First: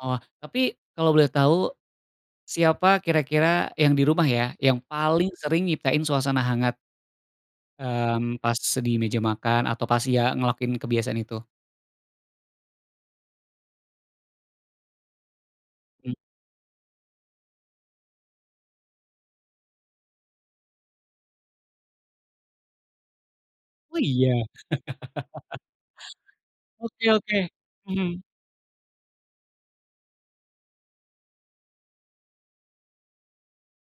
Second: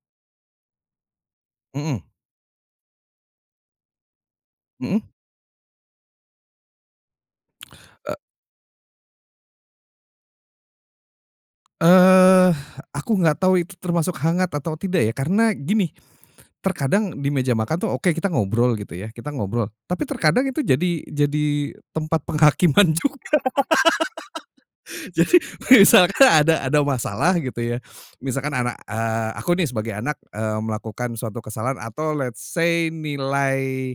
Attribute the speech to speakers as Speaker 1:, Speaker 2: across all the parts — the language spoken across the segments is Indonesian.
Speaker 1: Oh. Tapi kalo boleh tahu,
Speaker 2: Mmm.
Speaker 1: siapa kira-kira yang di rumah ya, yang
Speaker 2: Hmm.
Speaker 1: paling sering nyiptain suasana hangat?
Speaker 2: Eee
Speaker 1: Mmm, pas di meja makan atau pas ya ngelakuin kebiasaan itu?
Speaker 2: Eh, aku nggak tahu itu termasuk hangat atau tidak ya karena gini,
Speaker 1: Mmm.
Speaker 2: terkadang di meja makan tuh oke kita ngobrol gitu ya, kita ngobrol, tapi terkadang itu jadi jadi tempat penghakiman juga.
Speaker 1: Oh iya?
Speaker 2: Jadi misalkan ada ada
Speaker 1: Oke
Speaker 2: masalah
Speaker 1: oke.
Speaker 2: gitu ya,
Speaker 1: Mhm.
Speaker 2: misalkan anak, eee, aku nih sebagai anak, eee, melakukan suatu kesalahan atau let say nilai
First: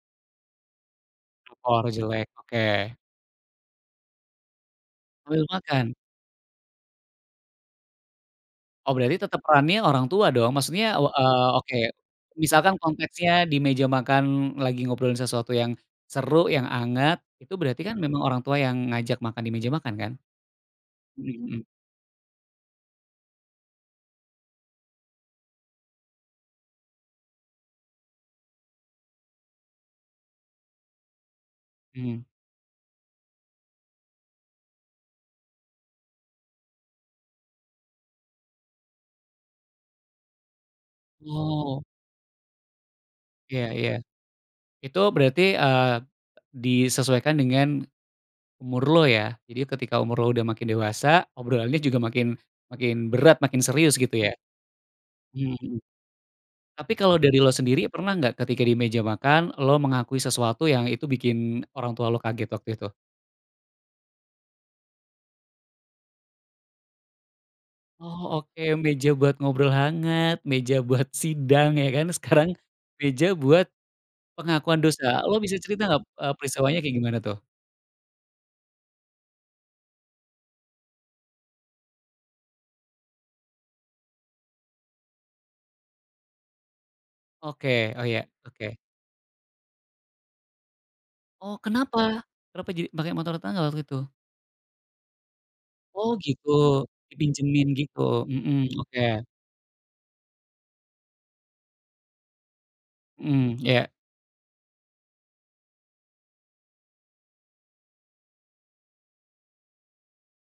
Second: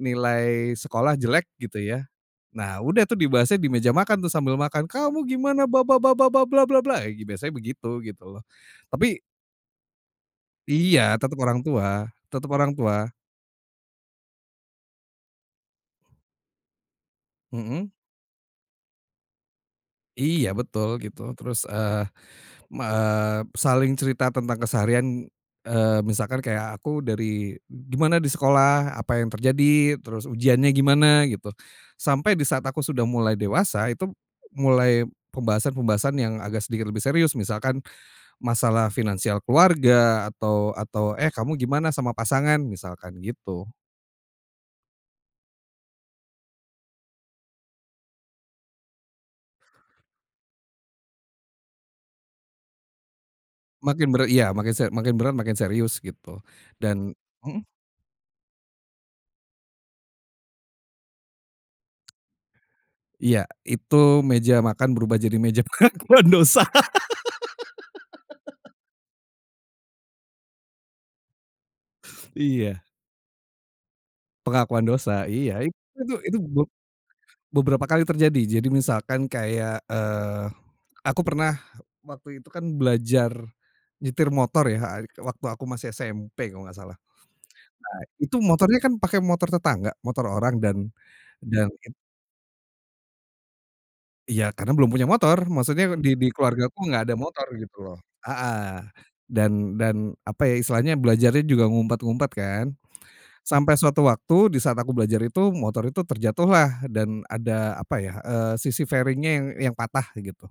Speaker 2: nilai sekolah jelek gitu
Speaker 1: Rapor
Speaker 2: ya.
Speaker 1: jelek,
Speaker 2: Nah
Speaker 1: oke.
Speaker 2: udah tuh dibahasnya di meja makan tuh sambil makan, "Kamu
Speaker 1: Sambil
Speaker 2: gimana ba
Speaker 1: makan.
Speaker 2: ba ba ba ba bla bla bla!" biasanya begitu, gitu loh,
Speaker 1: Oh berarti
Speaker 2: tapi
Speaker 1: tetep perannya orang tua dong? Maksudnya
Speaker 2: Iya
Speaker 1: u
Speaker 2: tetep
Speaker 1: eee,
Speaker 2: orang
Speaker 1: oke,
Speaker 2: tua tetep orang
Speaker 1: misalkan
Speaker 2: tua.
Speaker 1: konteksnya di meja makan lagi ngobrolin sesuatu yang seru, yang anget, itu berarti
Speaker 2: Hmm.
Speaker 1: kan memang orang tua yang ngajak makan di meja makan kan?
Speaker 2: Iya betul gitu
Speaker 1: Hmm hmm.
Speaker 2: terus, eee eee, saling cerita tentang keseharian, eee, misalkan kayak aku dari "Gimana di sekolah? Apa yang terjadi?" terus, "Uujiannya gimana?" gitu,
Speaker 1: Mmm.
Speaker 2: sampai di saat aku sudah mulai dewasa, itu mulai pembahasan-pembahasan yang agak sedikit lebih serius, misalkan masalah finansial keluarga atau atau, "Eh kamu
Speaker 1: Wow.
Speaker 2: gimana sama pasangan?" misalkan
Speaker 1: Iya
Speaker 2: gitu.
Speaker 1: iya. Itu berarti, eee, disesuaikan dengan disesuaikan dengan umur lo ya? Jadi ketika umur lo udah makin dewasa, obrolannya juga makin makin berat makin serius
Speaker 2: Makin
Speaker 1: gitu
Speaker 2: berat,
Speaker 1: ya?
Speaker 2: iya. Makin se makin berat makin
Speaker 1: Hmm.
Speaker 2: serius gitu
Speaker 1: Tapi
Speaker 2: dan
Speaker 1: kalau dari lo
Speaker 2: hmm?
Speaker 1: sendiri pernah nggak ketika di meja makan, lo mengakui sesuatu yang itu bikin orang tua lo kaget waktu itu?
Speaker 2: Iya, itu meja makan berubah jadi meja pengakuan dosa.
Speaker 1: Oh oke. Meja buat ngobrol hangat, meja buat sidang ya kan, sekarang,
Speaker 2: Iya.
Speaker 1: meja buat pengakuan
Speaker 2: Pengakuan
Speaker 1: dosa.
Speaker 2: dosa,
Speaker 1: Lo
Speaker 2: iya.
Speaker 1: bisa cerita
Speaker 2: Itu
Speaker 1: nggak,
Speaker 2: tuh,
Speaker 1: eee,
Speaker 2: itu be
Speaker 1: peristiwanya kayak gimana tuh?
Speaker 2: beberapa kali terjadi. Jadi misalkan kayak, eee, aku pernah waktu itu kan belajar nyetir motor ya, waktu aku masih SMP kalo nggak salah.
Speaker 1: Oke,
Speaker 2: Nah
Speaker 1: oh iya.
Speaker 2: itu
Speaker 1: Oke.
Speaker 2: motornya kan pakai motor tetangga, motor orang dan,
Speaker 1: Oh
Speaker 2: dalin
Speaker 1: kenapa? Kenapa jadi, pake motor tetangga waktu itu?
Speaker 2: Iya karena belum punya motor, maksudnya
Speaker 1: Oh
Speaker 2: di di
Speaker 1: gitu,
Speaker 2: keluarga aku nggak ada motor
Speaker 1: dipinjemin
Speaker 2: gitu loh,
Speaker 1: gitu? Hmm,
Speaker 2: heeh,
Speaker 1: oke.
Speaker 2: dan dan apa ya, istilahnya belajarnya juga ngumpet-ngumpet kan.
Speaker 1: Hmm,
Speaker 2: Sampai
Speaker 1: iya.
Speaker 2: suatu waktu di saat aku belajar itu, motor itu terjatuhlah dan ada apa ya, eee, sisi fairing-nya yang yang patah gitu.